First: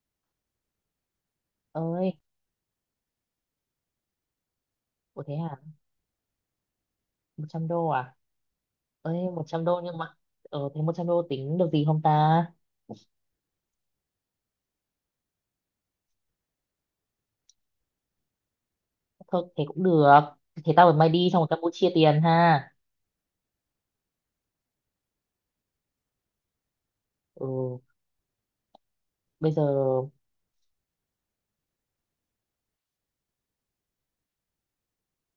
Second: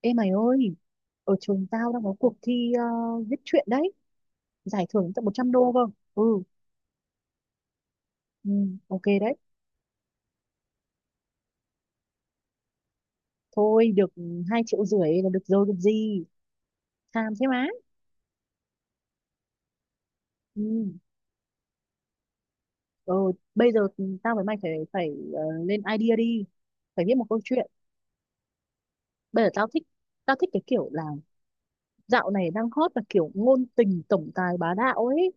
Ê mày ơi, ở trường tao đang Ơi, có cuộc thi viết truyện đấy, giải thưởng ủa tận một thế trăm hả? đô cơ. Ừ, 100 đô à? ừ, ok Ơi, đấy. 100 đô nhưng mà thế 100 đô tính được gì không ta? Thôi được, 2,5 triệu là được rồi được gì. Tham thế má. Thôi thế cũng được. Ừ. Thế tao với mày đi xong rồi Campuchia tiền ha. Rồi, bây giờ tao với mày phải phải lên idea đi. Phải viết một câu chuyện. Ừ. Bây giờ Bây giờ. tao thích cái kiểu là dạo này đang hot là kiểu ngôn tình tổng tài bá đạo ấy.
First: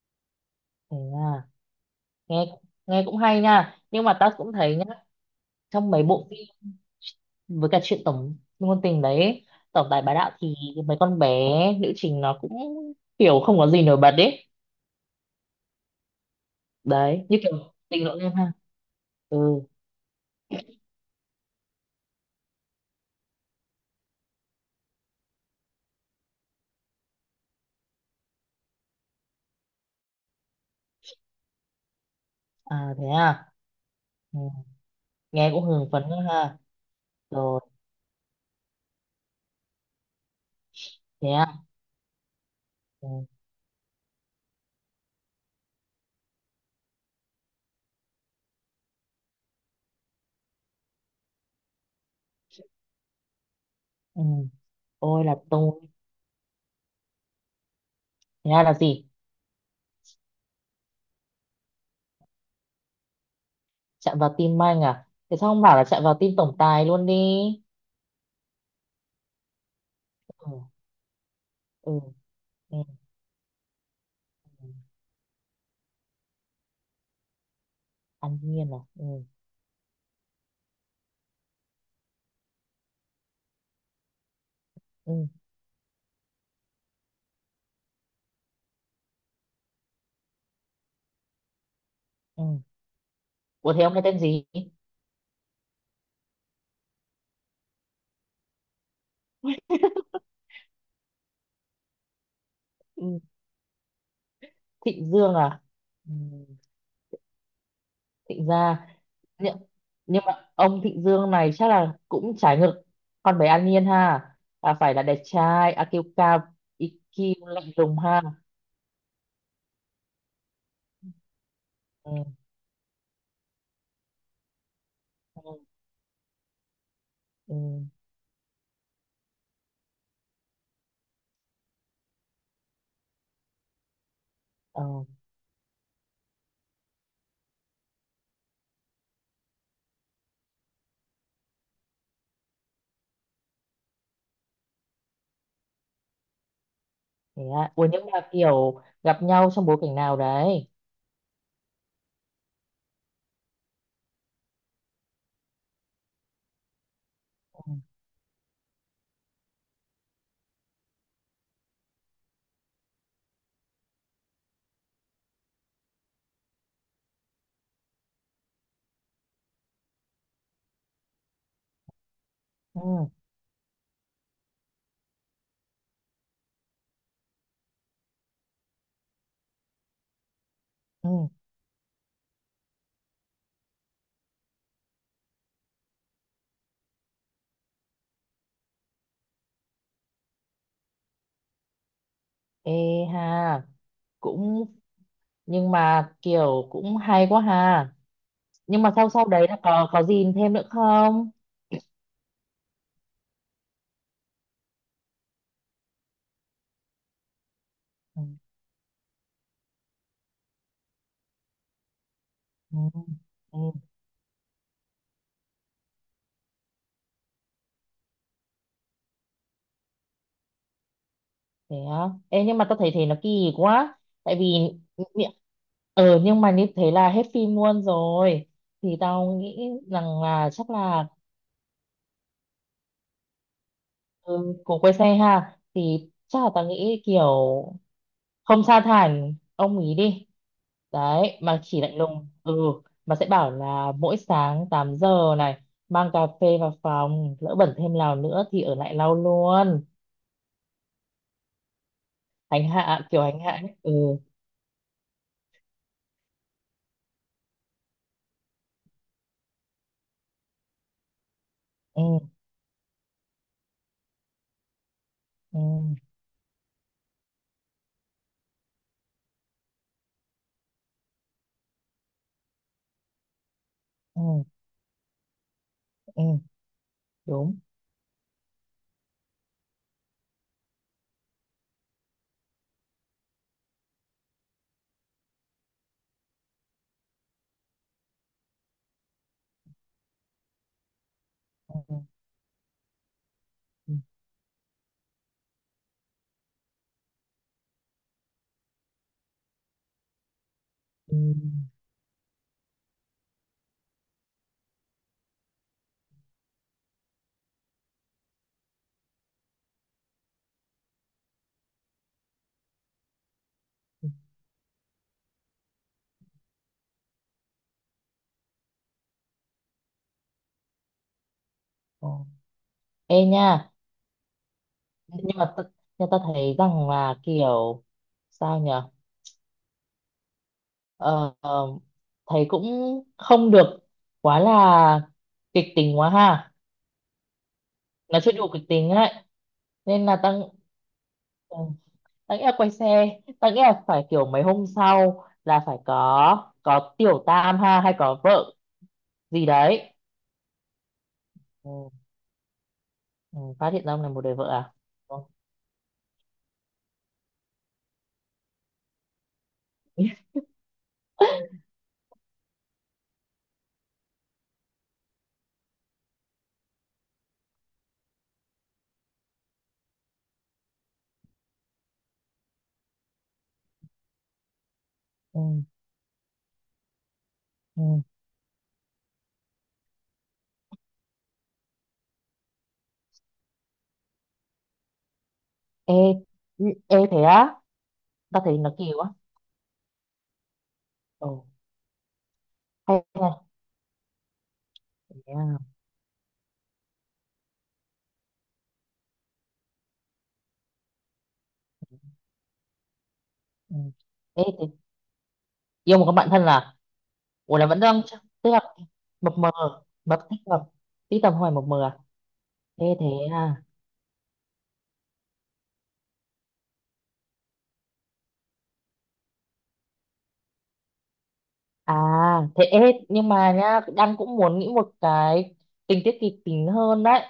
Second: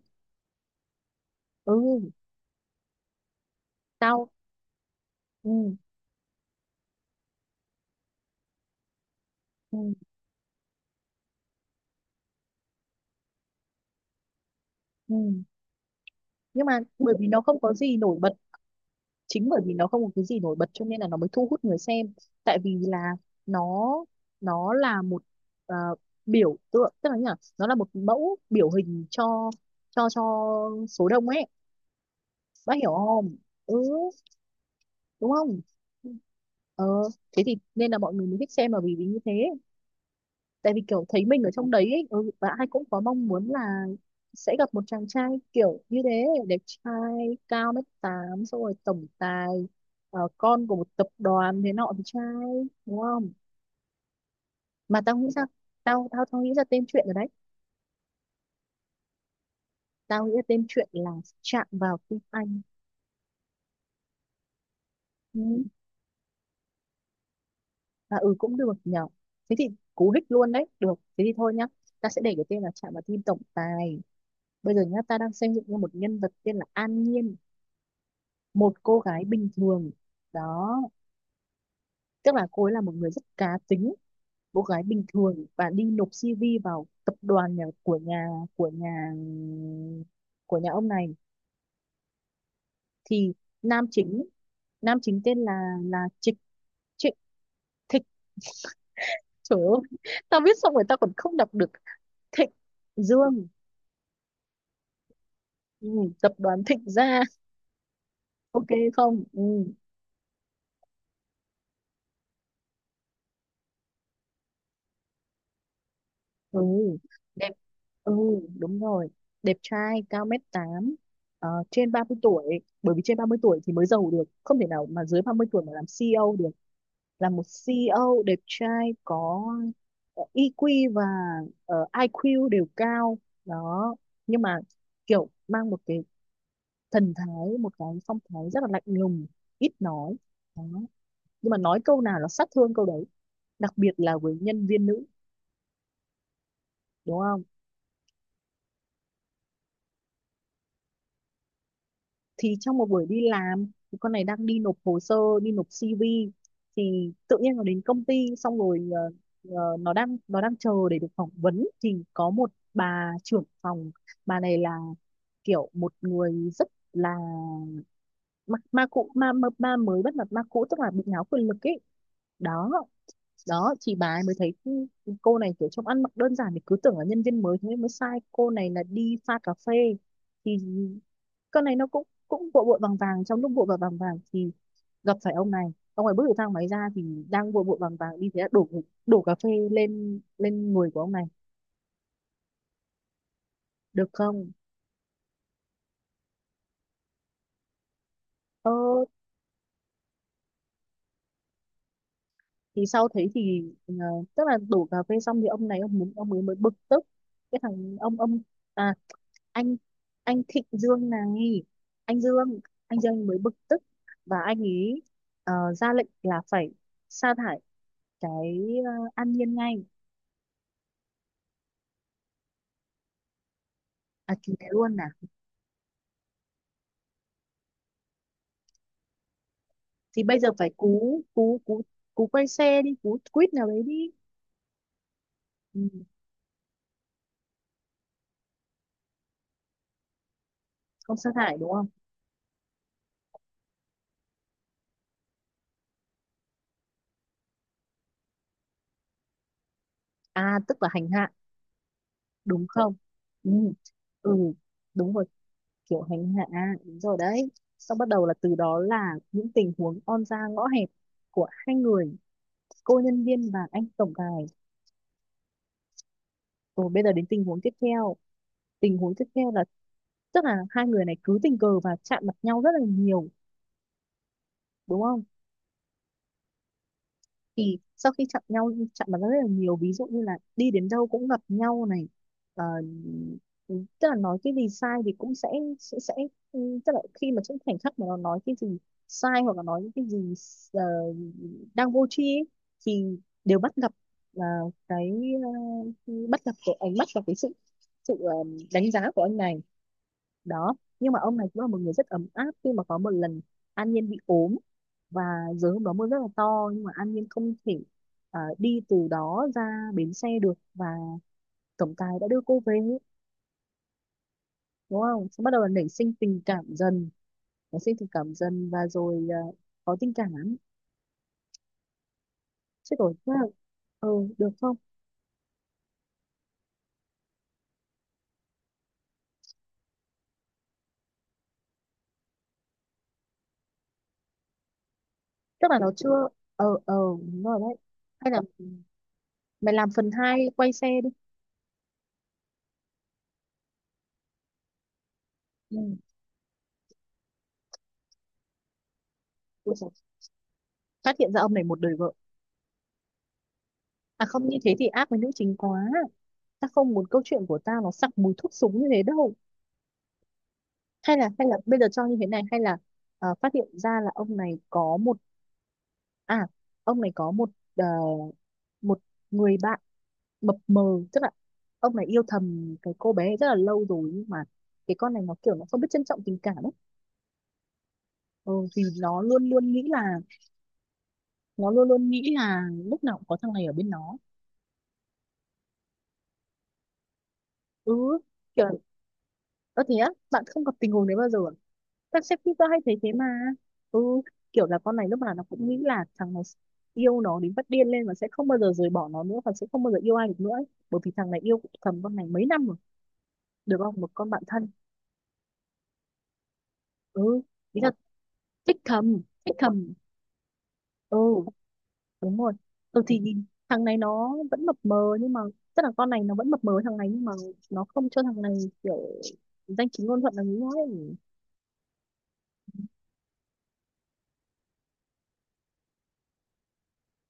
Thế à? Ừ, Nghe nghe cũng hay nha, nhưng mà tao tao cũng thấy nhá ừ, trong mấy bộ phim với cả chuyện tổng ngôn tình đấy, tổng ừ, tài bá đạo thì mấy con bé nữ chính nó cũng kiểu không có gì nổi bật đấy. ừ. Nhưng mà bởi Đấy vì như nó không có kiểu gì tình nổi lỗi bật, em ha. Ừ. chính bởi vì nó không có cái gì nổi bật cho nên là nó mới thu hút người xem. Tại vì là nó nó là một ờ, biểu tượng, tức là như là nó là một mẫu biểu hình cho cho cho số đông ấy, bác À hiểu thế không? à? Ừ, Ừ. đúng Nghe không? cũng hưng phấn Ừ. ha. ờ Thế thì Rồi. nên là mọi người mới thích xem là vì vì như thế. Tại vì kiểu thấy Thế mình à? ở trong đấy ấy, ừ, và ai cũng có Ừ. mong muốn là sẽ gặp một chàng trai kiểu như thế, đẹp trai, cao mét tám, xong rồi tổng tài, con của một tập đoàn thế nọ thì trai, đúng không? Ừ. mà tao Tôi nghĩ là ra tôi. tao tao tao nghĩ ra tên chuyện rồi đấy. Thế ra là gì? Tao nghĩ ra tên chuyện là Chạm Vào Tim Anh. Chạm vào tim anh à, thế sao không Ừ. bảo là chạm vào tim tổng tài luôn đi? Và ừ cũng được nhở? Thế thì cú hích Ừ. luôn đấy, được, thế thì thôi nhá. Ừ. Ta sẽ để cái tên là Ừ. Chạm Vào Tim Tổng Tài. Ừ. Bây giờ nhá, ta đang xây dựng ra một nhân vật tên là An Nhiên, An Nhiên một à. cô Ừ. gái bình thường, đó, tức là cô ấy là một người rất cá tính. Cô gái bình Ừ. thường và đi nộp CV vào tập đoàn nhà của nhà của nhà ông này. Ừ. Thì Ủa thế nam ông cái tên chính gì? nam chính tên là Trịch Trịch Thịch. Trời ơi, tao viết xong rồi tao còn không đọc được. Thịnh Ừ. Dương. Thịnh Dương à. Ừ, Ừ. tập đoàn Thịnh Gia. Thịnh Ok. Gia. Không. Ừ. Nhưng, nhưng mà ông Thịnh Dương này chắc là cũng trái ngược con bé An Nhiên ha, là phải là đẹp trai IQ cao, Ừ, IQ đẹp. lạnh lùng Ừ, ha. đúng rồi, đẹp trai cao mét tám, trên ba Ừ. mươi tuổi Bởi vì trên 30 tuổi thì mới giàu được, không thể nào mà dưới ba mươi Ừ. tuổi mà làm CEO được. Là một Ừ. CEO đẹp trai có EQ và IQ đều cao, đó. Nhưng mà Ờ. kiểu mang một cái phong thái rất là lạnh lùng, ít nói, đó. Nhưng mà nói câu nào là sát thương câu đấy, đặc biệt là với nhân viên nữ, đúng không? Thế à? Ủa nhưng mà kiểu gặp nhau trong bối cảnh nào đấy? Thì trong một buổi đi làm, thì con này đang đi nộp hồ sơ, đi nộp CV, thì tự nhiên nó Ừ. đến công ty xong rồi nó đang chờ để được phỏng vấn, thì có một bà trưởng phòng. Bà này là kiểu một người rất là ma mới bắt mặt ma cũ, tức là bị ngáo quyền lực ấy, đó. Ừ. Đó thì bà ấy mới thấy cô này kiểu trông ăn mặc đơn giản thì cứ tưởng là nhân viên mới, thế nên mới sai cô này là đi pha cà phê. Thì Ừ. con này nó cũng cũng vội vội vàng vàng, trong lúc vội vội vàng vàng thì gặp phải ông này. Ông ấy bước từ thang máy ra thì đang vội vội vàng vàng đi, thế là đổ đổ cà phê lên lên người của ông này, Ê ha, được không? cũng nhưng mà kiểu cũng hay quá ha. ờ Nhưng mà sau sau đấy là có gì thêm nữa không? thì sau thế thì, tức là đổ cà phê xong thì ông này ông muốn ông ấy mới bực tức. cái thằng ông Ừ. ông à anh anh Thịnh Dương này, anh Dương Ừ. anh Dương mới bực Ừ. tức, và anh ấy ra lệnh là phải sa thải cái, An Nhiên ngay. Thế á. Ê nhưng mà tao thấy thế nó kỳ quá. À Tại thì vì thế luôn à? mi- nhưng mà như thế là hết phim luôn rồi. Thì tao nghĩ rằng Thì bây giờ là phải chắc là cú cú cú cú quay xe đi, cú quýt nào đấy đi. ừ, của quê xe ha Ừ, thì chắc là tao nghĩ kiểu không sa thải ông ý đi, không sa đấy thải, mà đúng chỉ không? lạnh lùng, ừ, mà sẽ bảo là mỗi sáng 8 giờ này mang cà phê vào phòng, lỡ bẩn thêm nào nữa thì ở lại lau luôn. À tức là hành hạ, đúng Hành không? hạ kiểu hành Ừ, hạ ấy. Ừ. ừ, đúng rồi, kiểu hành hạ à, đúng rồi đấy. Xong bắt đầu là từ đó là những tình huống on ra ngõ hẹp của hai Ừ. người, cô nhân viên và anh tổng tài. Ừ. Rồi bây giờ đến tình huống tiếp theo. Tình huống tiếp theo là, tức là hai người này cứ tình cờ và chạm mặt nhau rất là nhiều, Ừ. đúng không? Ừ. Đúng. Thì sau khi chạm mặt rất là nhiều, ví dụ như là đi đến đâu cũng gặp nhau này. Ờ, Tức là nói cái gì sai thì cũng sẽ ừ, tức là khi mà trong khoảnh khắc mà nó nói cái gì sai hoặc là nói những cái gì ờ, Ừ. đang Ừ. vô tri ấy, thì đều bắt gặp, Ừ. ờ, cái cái ánh mắt và cái sự sự ờ, đánh giá của anh này, đó. Nhưng Ừ. mà ông này cũng là một người rất ấm áp, khi mà có một lần An Nhiên bị ốm và giờ hôm đó mưa rất là to, nhưng mà An Nhiên không thể đi từ đó ra bến xe được, và tổng tài đã đưa cô về, đúng không? Xong bắt đầu là nảy sinh tình cảm dần nảy sinh tình cảm dần và rồi có tình cảm lắm Ờ, chứ. Rồi ê tức là, nha, ờ được không? nhưng mà ta, nhưng ta thấy rằng là kiểu, sao nhỉ? Ờ, ờ, Thấy cũng không được quá là kịch Tức là nó tính quá chưa, ha, ờ ờ đúng rồi đấy, nó hay chưa là đủ kịch tính ấy, mày làm nên phần là tăng, hai quay xe đi. tăng nghĩ là quay xe, tăng nghĩ là phải kiểu mấy hôm sau là Ừ. phải có tiểu tam ha hay có vợ gì Ôi dồi, đấy. phát hiện ra ông này một Ừ. đời vợ, Ừ, phát hiện ra ông này một à đời không, vợ như à? thế thì ác Ừ, với nữ chính quá. Ta không muốn câu chuyện của tao nó sặc mùi thuốc súng như thế đâu. Hay là, bây giờ cho như thế này, hay là phát hiện ra là à ông này có một, ờ, một người bạn mập mờ. Tức là ông này yêu thầm cái cô bé rất là lâu rồi, nhưng mà cái con này nó kiểu ừ. nó không biết trân trọng tình cảm ấy. Ừ. Ừ, thì nó luôn luôn nghĩ là nó luôn luôn nghĩ là lúc nào cũng có thằng này ở bên nó. Ê. Ừ. Ê thế á? Ừ, Ta thấy kiểu, nó kỳ quá. ơ thế á, bạn không gặp tình huống đấy Ừ. bao giờ à? Các sếp tao hay thấy Hay thế mà. nha. Ừ, kiểu là con này lúc nào Thế nó à? cũng nghĩ là thằng này yêu nó đến phát điên lên và sẽ không bao giờ rời bỏ nó nữa và sẽ không bao giờ yêu ai được nữa ấy. Bởi vì thằng này yêu thầm con này mấy năm rồi, Ừ. được không? Một con bạn Ê thế thân. yêu một con bạn thân à? Ừ, Ủa là vẫn ý là đang tức là thích thầm, mập mờ, thích thầm. mập tích mập tí tầm Ừ, hoài mập mờ à? đúng rồi. Thế Ừ thế thì à thằng này nó vẫn mập mờ, nhưng mà tức là con này nó vẫn mập mờ với thằng này, nhưng mà nó không cho thằng này kiểu danh chính ngôn thuận là nghĩ nó ấy. à thế. Ê, nhưng mà nhá, đang cũng muốn nghĩ một cái tình tiết kịch tính hơn đấy.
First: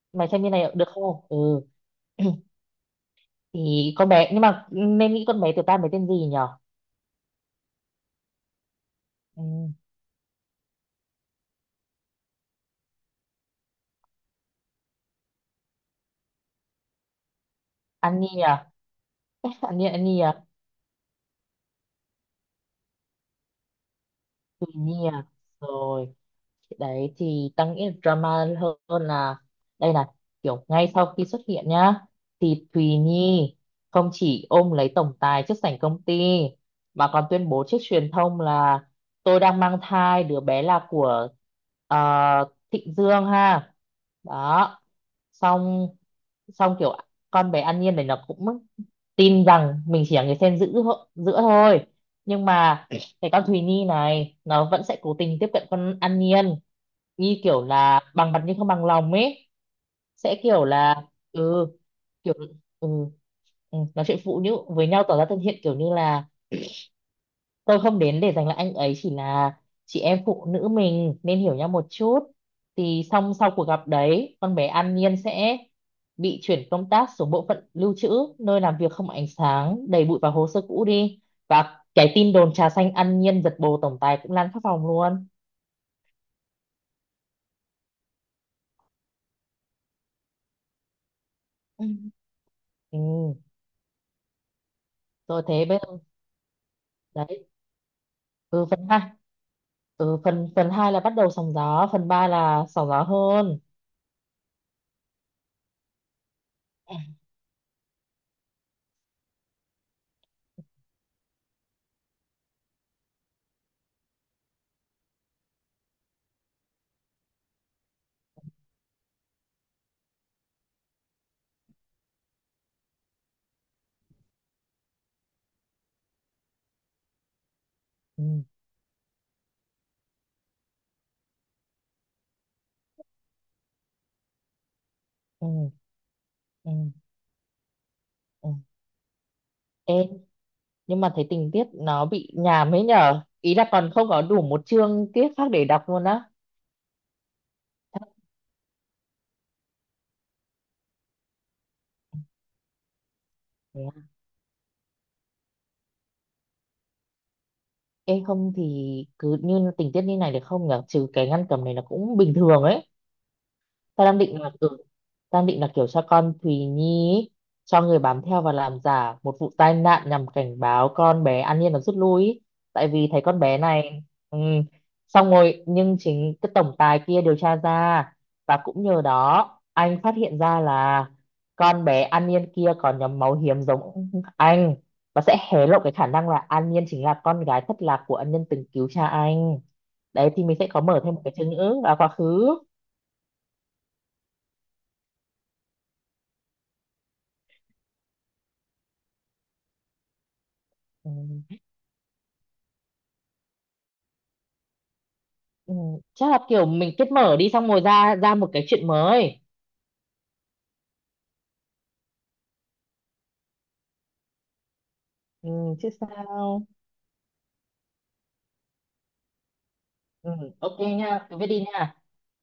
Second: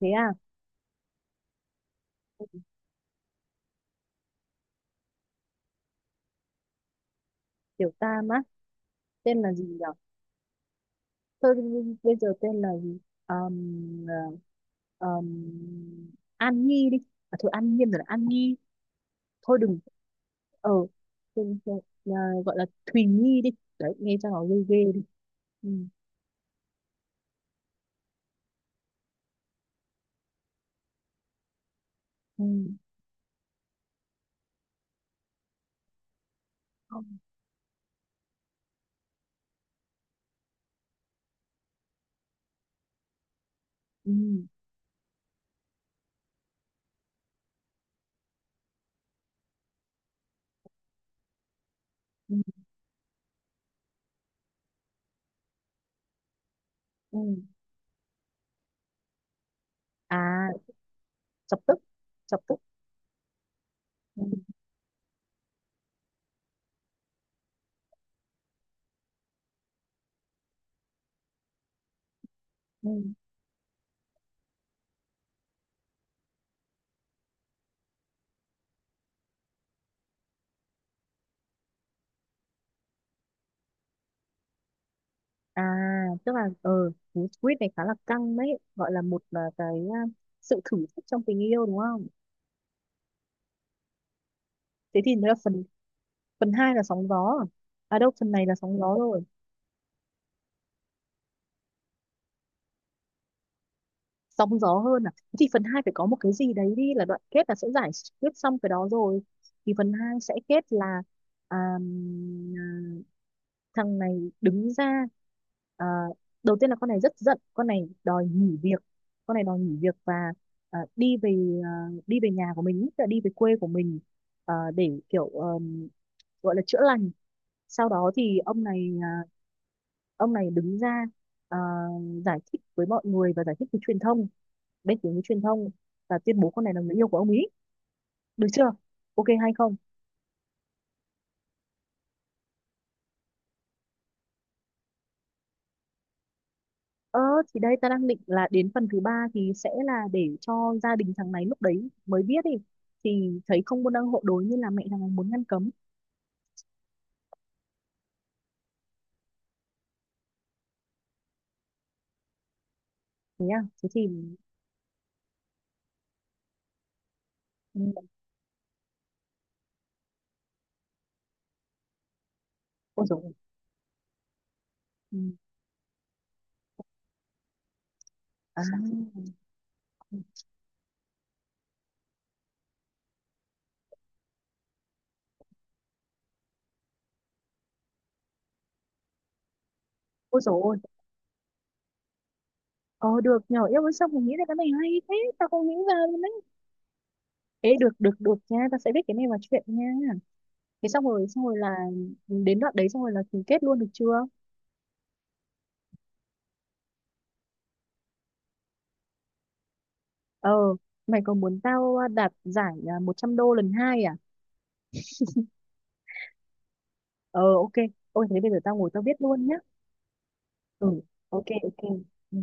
Thế Mày à, xem như này được không? Ừ. Thì con bé, nhưng mà nên nghĩ con bé tiểu tam bé tên gì nhở? kiểu ta á, tên Ừ. là gì nhỉ? Tôi bây giờ tên là gì? um, um, An Nhi đi. À, thôi An Nhiên rồi là An Annie Nhi. à? Thôi đừng, Annie Annie à? ờ đừng- đừng- à, gọi là Thùy Nhi đi, đấy nghe cho nó ghê Tuy ghê đi. nhiên. Ừ. Rồi đấy, thì tao nghĩ là drama hơn là, đây là kiểu ngay sau khi xuất hiện nhá, Ừ. thì Thùy Nhi không chỉ ôm lấy tổng tài trước sảnh công ty mà còn tuyên bố trước truyền thông là tôi đang mang thai đứa bé là của ờ, Thịnh Dương ha. Ừ. Đó, xong xong kiểu con bé An Nhiên này nó cũng tin rằng mình chỉ là người xen giữa giữa thôi, Ừ. nhưng mà cái con Thùy Nhi này nó vẫn sẽ cố tình tiếp cận con An Nhiên, Ừ. như kiểu là bằng mặt nhưng không bằng lòng ấy, À sẽ kiểu là chọc ừ, tức, kiểu, chọc tức. ừ, ừ, nói chuyện phụ Ừ. nữ với nhau tỏ ra thân thiện kiểu như là tôi không đến để giành lại anh ấy, chỉ là chị em phụ nữ mình nên hiểu nhau một chút. Ừ. Thì xong sau cuộc gặp đấy con bé An Nhiên sẽ bị chuyển công tác xuống bộ phận lưu trữ, nơi làm việc không ánh sáng, đầy bụi và hồ sơ cũ đi, và cái tin đồn trà xanh An Nhiên giật bồ tổng tài cũng lan khắp phòng luôn. À tức là, cú quýt này khá là căng đấy, gọi là một à, cái à, sự thử thách trong tình yêu, đúng Ừ. không? Ừ. Thế thì nó là Rồi phần thế bây giờ phần 2 là sóng gió à? đấy. À đâu, phần này là Ừ, sóng phần gió hai. rồi. Ừ, phần phần hai là bắt đầu sóng gió, phần ba là sóng gió hơn. Sóng gió hơn à? Thế thì phần 2 phải có một cái gì đấy đi, là đoạn kết là sẽ giải quyết xong cái đó rồi. Thì phần 2 sẽ kết là, à, à, thằng này đứng ra. À, đầu tiên là con này rất giận, con này đòi nghỉ việc và à, đi về à, đi về nhà của mình, tức là đi về quê của mình, à, để kiểu gọi là chữa lành. Sau đó thì Ừ. Ông này đứng ra, à, giải thích với mọi người và giải thích với truyền thông, bên phía với truyền thông, Ừ. và tuyên bố con Ừ. này là người yêu của ông ấy, được Ừ. chưa, ok hay không? Ê, nhưng mà thấy tình tiết nó bị nhàm ấy nhở, ý là còn không có đủ một chương tiết khác để đọc luôn á. ờ thì đây ta đang định là đến phần thứ ba thì sẽ là để cho gia đình thằng này lúc đấy mới biết đi, thì thấy Thế không muốn à? đăng hộ đối, như là mẹ thằng này muốn ngăn cấm. Ê không thì cứ như tình tiết như này được không nhở, trừ cái ngăn cầm này là cũng bình thường ấy. Thế à, thế ta thì, đang định là ừ, Ta đang định là kiểu cho con Thùy Nhi ý, cho người ừ, bám theo và làm giả một vụ tai nạn nhằm cảnh báo con bé An Nhiên nó rút lui ý, tại ôi vì dồi thấy ôi. con bé này ừ, Ừ. xong rồi nhưng chính cái tổng tài kia điều tra ra, và À, cũng nhờ đó anh phát hiện ra là con bé An Nhiên kia có nhóm máu hiếm giống anh, và sẽ hé lộ cái khả năng là An Nhiên chính là con gái thất lạc của ân nhân từng cứu cha anh. Đấy ôi thì mình dồi sẽ ôi, có mở thêm một cái chương nữa vào quá khứ. ờ được nhỏ yêu với, xong mình nghĩ ra cái này hay thế tao không nghĩ ra luôn đấy. Ê được, được, được nha, tao sẽ viết cái này vào chuyện nha. Thế xong Ừ. rồi là đến đoạn đấy, xong rồi là ký kết luôn, được chưa? Ừ, chắc là kiểu mình kết mở đi xong rồi ra ra một cái chuyện mới. Ờ, mày có muốn tao đạt giải 100 đô lần hai à? Ừ, chứ sao. Ờ, ok. Ôi thế bây giờ tao ngồi tao viết luôn nhá. Ừ, ok Ừ, nha, cứ ok, viết đi ok. nha. Ừ.